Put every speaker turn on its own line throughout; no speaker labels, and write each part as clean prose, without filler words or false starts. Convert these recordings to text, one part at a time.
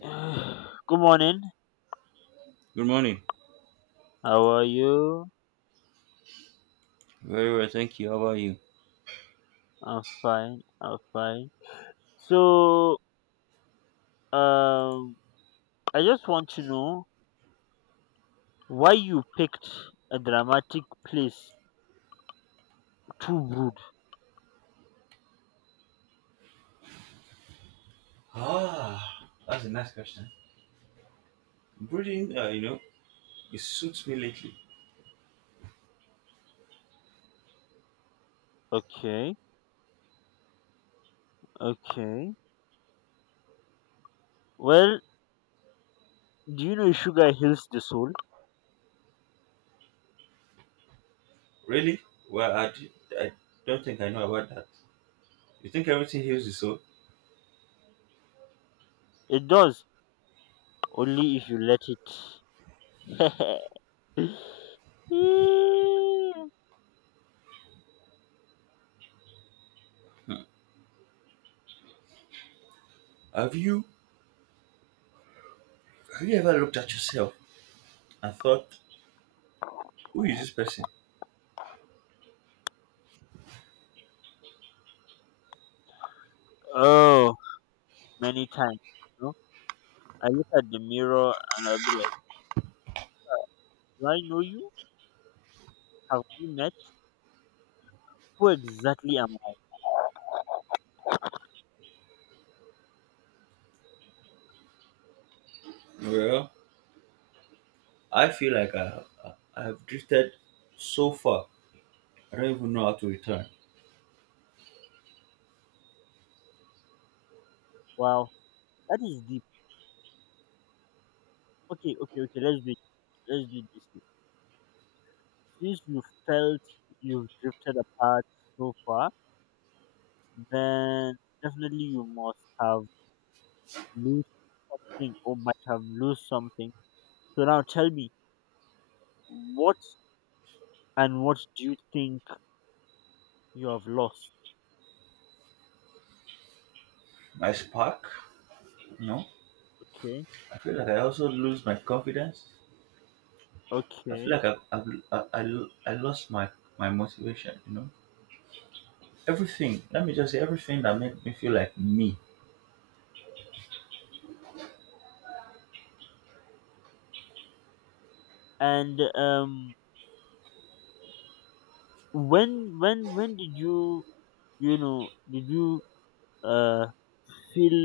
Good morning.
Good morning.
How are you?
Very well, thank you. How about you?
I'm fine. I'm fine. So, um, I just want to know why you picked a dramatic place to brood.
Ah, that's a nice question. Breathing, it suits me lately.
Okay. Okay. Well, do you know sugar heals the soul?
Really? Well, I don't think I know about that. You think everything heals the soul?
It does, only if you let it. Mm.
Have you have you ever looked at yourself and thought, who is this person?
Oh, many times. You know, I look at the mirror and I'll be like, do I know you? Have we met? Who exactly am—
Well, I feel like I've drifted so far. I don't even know how to return.
Wow, that is deep. Okay, okay, okay. Let's do it. Let's do it this way. Since you felt you've drifted apart so far, then definitely you must have lost something or might have lost something. So now tell me, what and what do you think you have lost?
My spark, you know.
Okay,
I feel like I also lose my confidence. I feel
okay.
like I lost my motivation. You know, everything. Let me just say everything that made me feel like me.
And when did you you know did you uh feel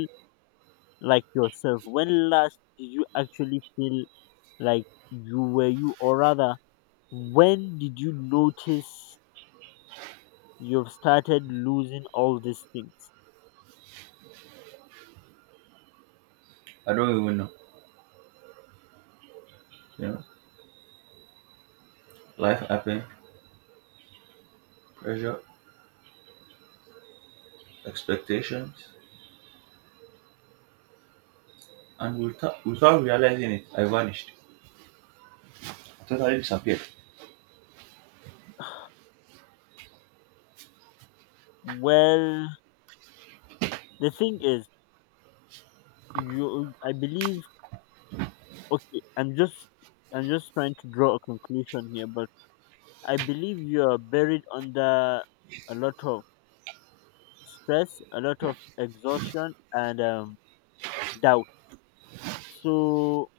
like yourself? When last did you actually feel like you were you, or rather when did you notice you've started losing all these things?
I don't even know. You know, life happened, pressure, expectations, and without realizing it, I vanished. I totally disappeared.
Well, the thing is, you I believe— okay, I'm just— I'm just trying to draw a conclusion here, but I believe you are buried under a lot of stress, a lot of exhaustion, and doubt. So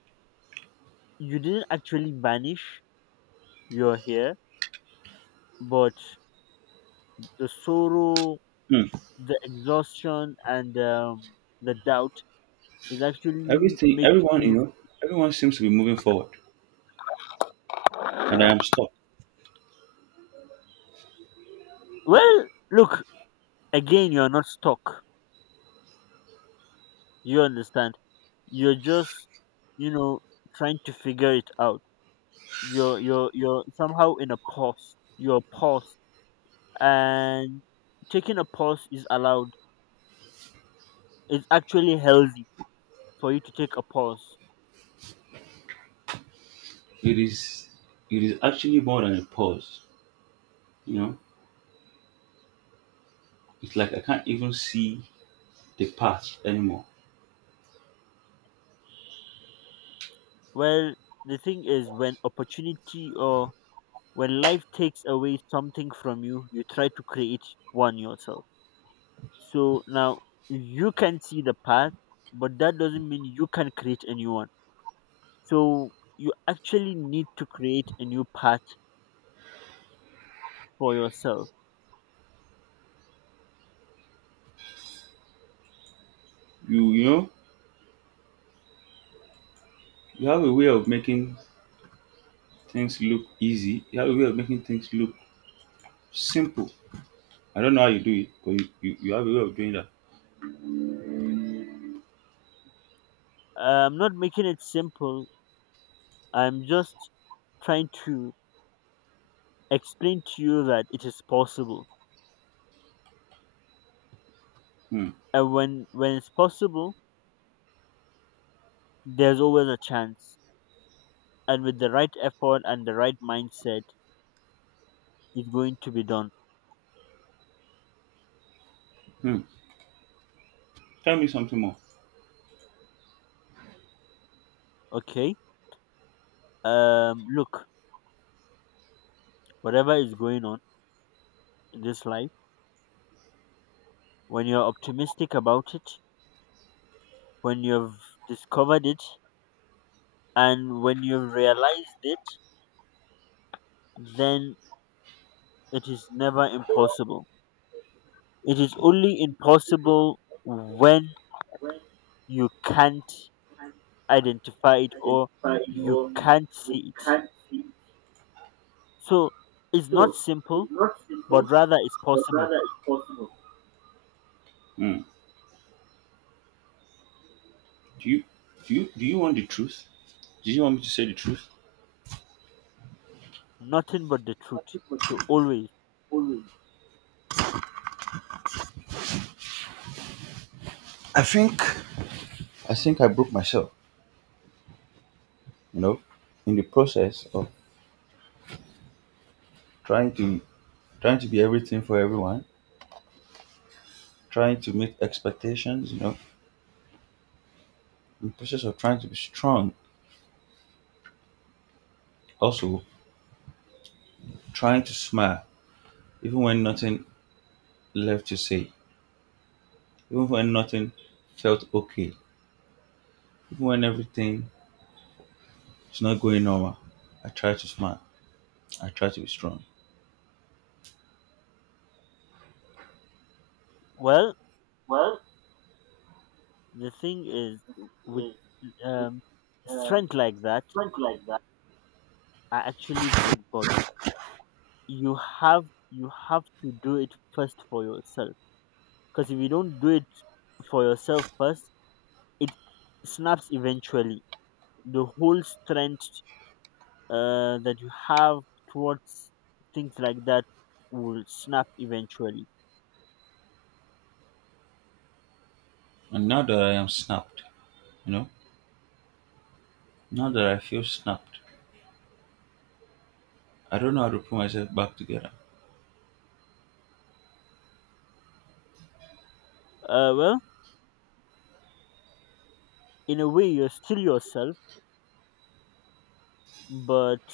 you didn't actually vanish, you're here, but the sorrow,
Hmm.
the exhaustion, and the doubt is actually
Everything,
making you—
everyone seems to be moving forward, and I am stuck.
Well, look, again, you're not stuck, you understand. You're just, you know, trying to figure it out. You're somehow in a pause, you're paused, and taking a pause is allowed. It's actually healthy for you to take a pause.
It is it is actually more than a pause. You know, it's like I can't even see the path anymore.
Well, the thing is, when opportunity, or when life takes away something from you, you try to create one yourself. So now you can see the path, but that doesn't mean you can create a new one. So you actually need to create a new path for yourself.
You know, you have a way of making things look easy. You have a way of making things look simple. I don't know how you do it, but you have a way of doing that.
I'm not making it simple. I'm just trying to explain to you that it is possible.
Hmm.
And when it's possible, there's always a chance. And with the right effort and the right mindset, it's going to be done.
Hmm. Tell me something more.
Okay? Look, whatever is going on in this life, when you're optimistic about it, when you've discovered it and when you've realized it, then it is never impossible. It is only impossible when
When
you can't
I
identify it or
identify
you
or
can't
you
see it.
can't see.
So it's not
So
simple,
it's not simple,
but rather it's
but
possible.
rather it's hmm. Do you do you want the truth? Do you want me to say the truth?
Nothing but the truth.
Nothing but.
So always.
I think I broke myself, you know, in the process of trying to trying to be everything for everyone. Trying to meet expectations, you know, in process of trying to be strong. Also, trying to smile, even when nothing left to say, even when nothing felt okay, even when everything is not going normal. I try to smile. I try to be strong.
Well,
Well,
the thing is, with
if we
um,
um,
strength like that,
went like that.
are actually good, but you have you have to do it first for yourself, because if you don't do it for yourself first, it snaps eventually. The whole strength that you have towards things like that will snap eventually.
And now that I am snapped, you know, now that I feel snapped, I don't know how to put myself back together.
Well, in a way you're still yourself, but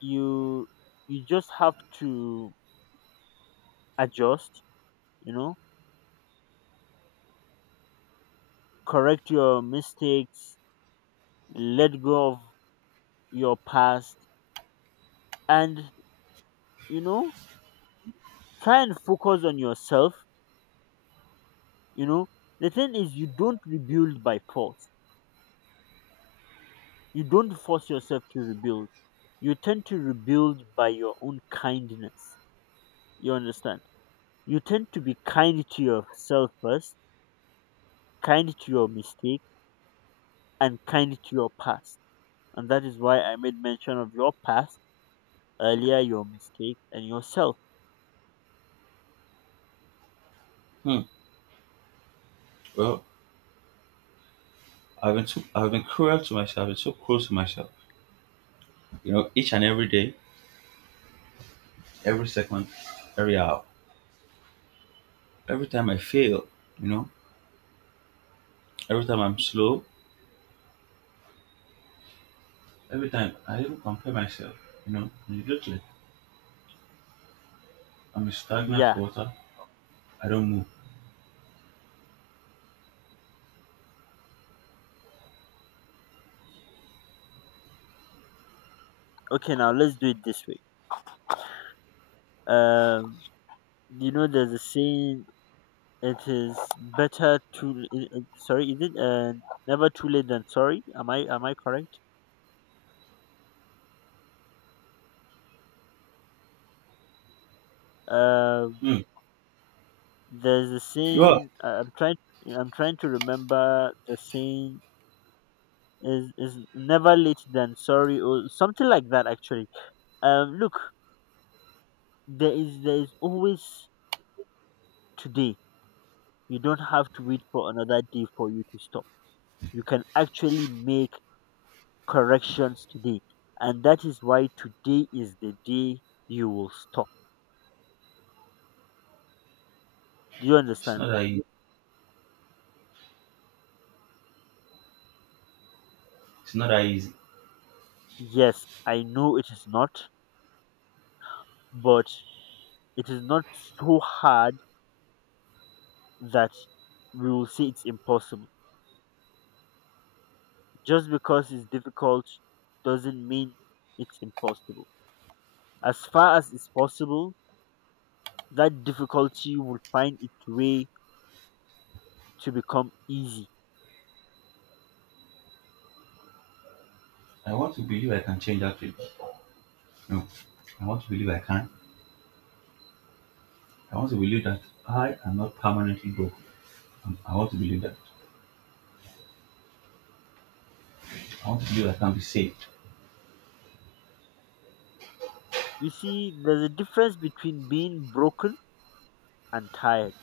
you you just have to adjust, you know, correct your mistakes, let go of your past, and, you know, try and focus on yourself. You know, the thing is, you don't rebuild by force. You don't force yourself to rebuild. You tend to rebuild by your own kindness, you understand. You tend to be kind to yourself first, kind to your mistake, and kind to your past. And that is why I made mention of your past earlier, your mistake and yourself.
Hmm. Well, I've been cruel to myself. I've been so cruel to myself. You know, each and every day, every second, every hour. Every time I fail, you know, every time I'm slow, every time I even compare myself, you know, immediately I'm in stagnant
Yeah,
water. I don't move.
okay, now let's do it this way. um you know, there's a saying. It is better to— sorry. Is it, never too late than sorry? Am I correct? Um,
Hmm.
there's a
You are.
saying. I'm trying. I'm trying to remember the saying. Is— is never late than sorry, or something like that. Actually, look, there is always today. You don't have to wait for another day for you to stop. You can actually make corrections today, and that is why today is the day you will stop. Do you
It's
understand?
not that easy. It's not that easy.
Yes, I know it is not, but it is not so hard that we will say it's impossible. Just because it's difficult doesn't mean it's impossible. As far as it's possible, that difficulty will find its way to become easy.
I want to believe I can change actually. No, I want to believe I can. I want to believe that I am not permanently broke. I want to believe that. I want to believe I can be saved.
You see, there's a difference between being broken and tired,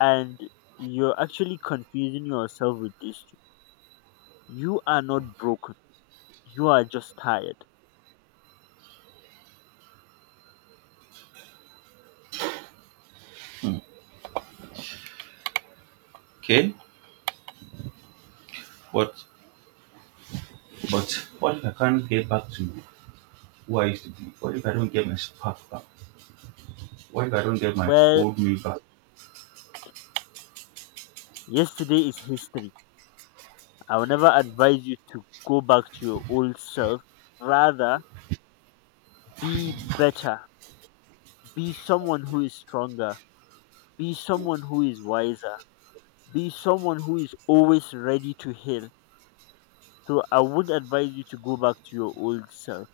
and you're actually confusing yourself with this. Two. You are not broken, you are just tired.
Okay, but but what if I can't get back to who I used to be? What if I don't get my spark back? What if I don't get my
Well,
old me back?
yesterday is history. I would never advise you to go back to your old self. Rather, be better. Be someone who is stronger. Be someone who is wiser. Be someone who is always ready to heal. So I would advise you to go back to your old self.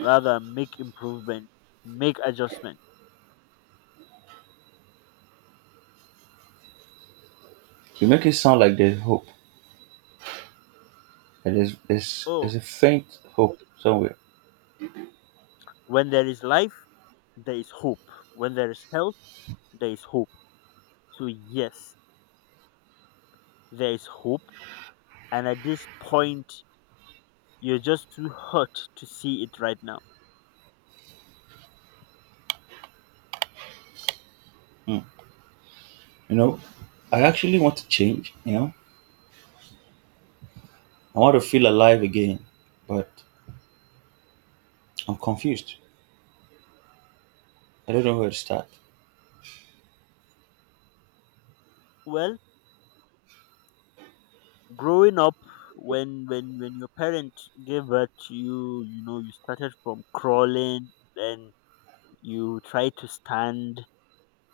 Rather, make improvement, make adjustment.
You make it sound like there's hope. That there's, there's,
Oh,
there's a faint hope somewhere.
when there is life, there is hope. When there is health, there is hope. So yes, there is hope. And at this point, you're just too hurt to see it right now.
Hmm. You know, I actually want to change, you know. I want to feel alive again, but I'm confused. I don't know where to start.
Well, growing up, when your parents gave birth to you, you know, you started from crawling, then you try to stand,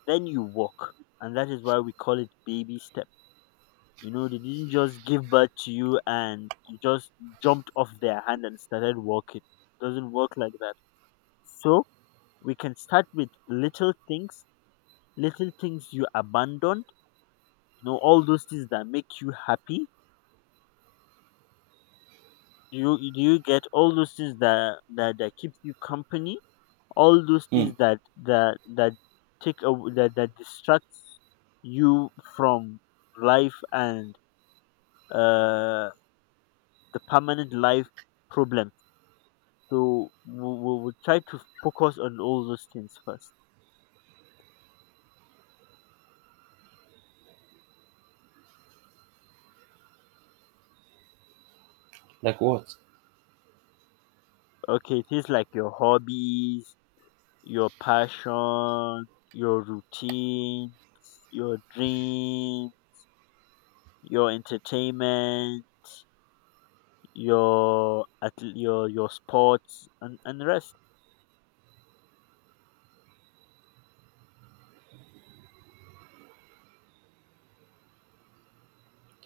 then you walk. And that is why we call it baby step. You know, they didn't just give birth to you and you just jumped off their hand and started walking. Doesn't work like that. So we can start with little things you abandoned, you know, all those things that make you happy, you do, you get all those things that keeps you company, all those
Hmm.
things that take away, that distracts you from life, and uh the permanent life problem. So we'll try to focus on all those things first.
Like what?
Okay, things like your hobbies, your passion, your routine, your dream, your entertainment, your— at your— sports, and rest.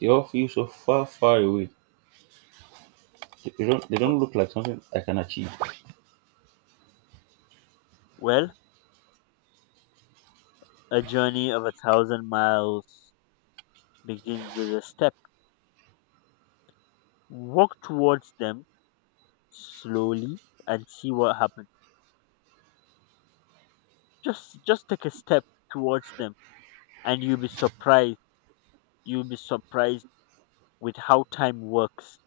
They all feel so far away. They
W-
don't look like something I can achieve.
Well, a journey of a thousand miles begins with a step. Walk towards them slowly and see what happens. Just take a step towards them and you'll be surprised. You'll be surprised with how time works.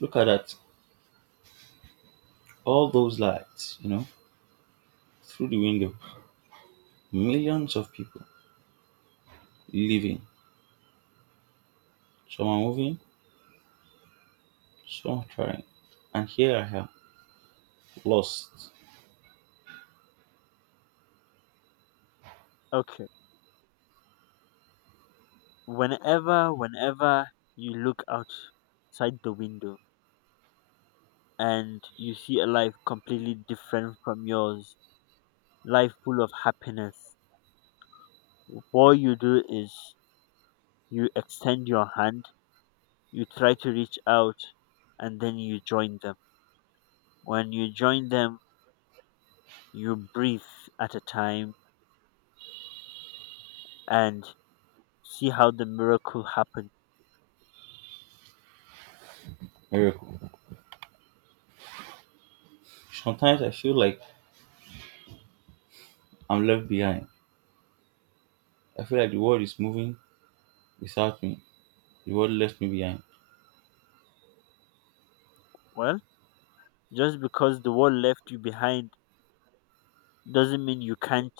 Look at that. All those lights, you know, through the window. Millions of people living. Some are moving, some are trying. And here I am, lost,
Okay. Whenever you look outside the window and you see a life completely different from yours, life full of happiness, what you do is, you extend your hand, you try to reach out, and then you join them. When you join them, you breathe at a time, and see how the miracle happens.
miracle. Sometimes I feel like I'm left behind. I feel like the world is moving without me. The world left me behind.
Well, just because the world left you behind doesn't mean you can't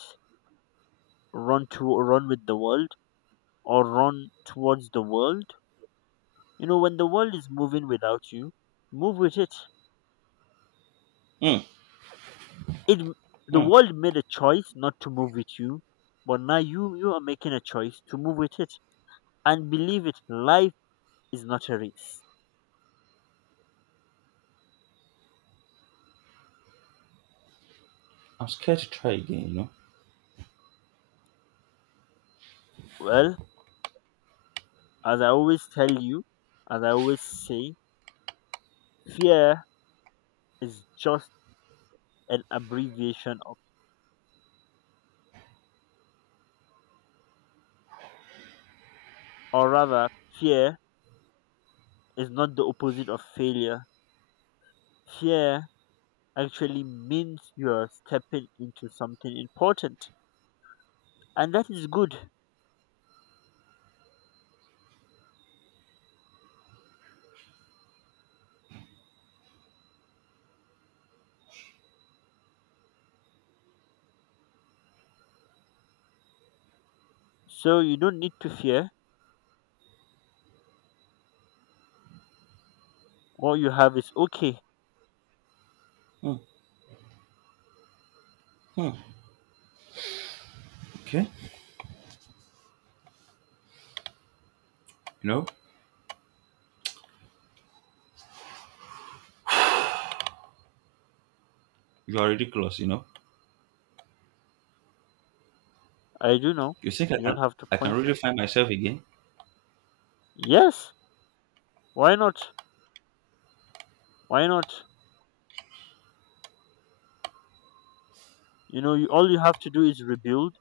run to— run with the world, or run towards the world. You know, when the world is moving without you, move with it.
Mm,
It— the
mm.
world made a choice not to move with you, but now you are making a choice to move with it. And believe it, life is not a race.
I'm scared to try again, you know.
Well, as I always tell you, as I always say, fear is just an abbreviation of— or rather, fear is not the opposite of failure. Fear actually means you are stepping into something important, and that is good. So you don't need to fear, what you have is okay.
Mm, mm. Okay, you know, you are ridiculous, you know.
I do know.
You think
You don't have to
I can
point. At—
really find myself again?
yes. Why not? Why not? You know, all you have to do is rebuild,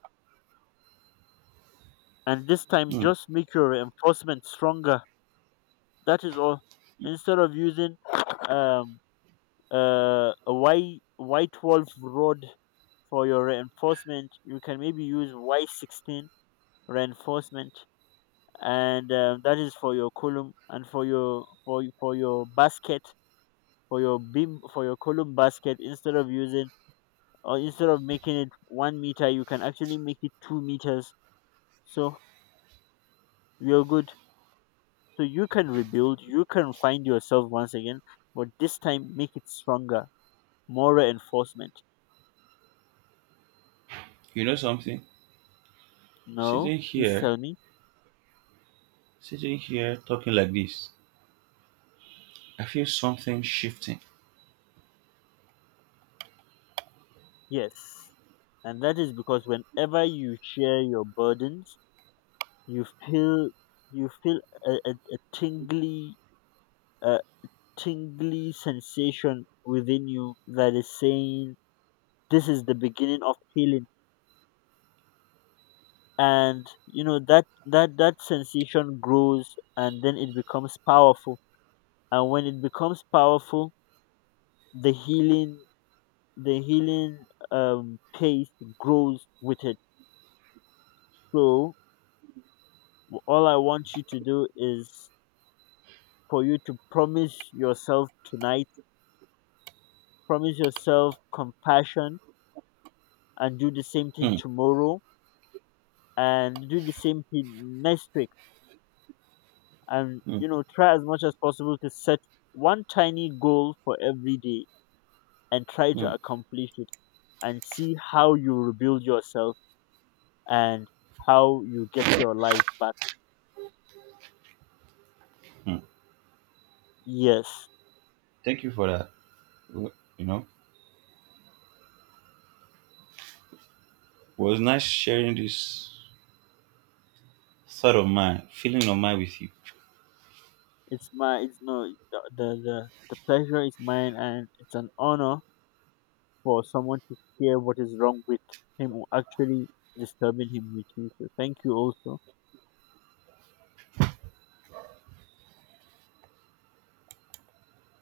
and this time
Hmm.
just make your reinforcement stronger. That is all. Instead of using um a Y white wolf rod for your reinforcement, you can maybe use Y 16 reinforcement, and that is for your column and for your— for your basket, for your beam, for your column basket. Instead of using, or instead of making it 1 meter, you can actually make it 2 meters. So you're good. So you can rebuild, you can find yourself once again, but this time make it stronger, more reinforcement.
You know something?
No,
Sitting
please
here,
tell me.
sitting here talking like this, I feel something shifting.
Yes. And that is because whenever you share your burdens, you feel you feel a tingly— a tingly sensation within you that is saying, this is the beginning of healing. And you know that that sensation grows, and then it becomes powerful. And when it becomes powerful, the healing the healing pace grows with it. So all I want you to do is, for you to promise yourself tonight, promise yourself compassion, and do the same thing
Hmm.
tomorrow, and do the same thing next week. And,
Hmm.
you know, try as much as possible to set one tiny goal for every day, and try to
Hmm.
accomplish it, and see how you rebuild yourself, and how you get your life back.
Hmm.
Yes,
Thank you for that. W- You know, it was nice sharing this sort of man, feeling of man with you.
it's my— it's no— the pleasure is mine, and it's an honor for someone to hear what is wrong with him, or actually disturbing him, with you. So thank you also.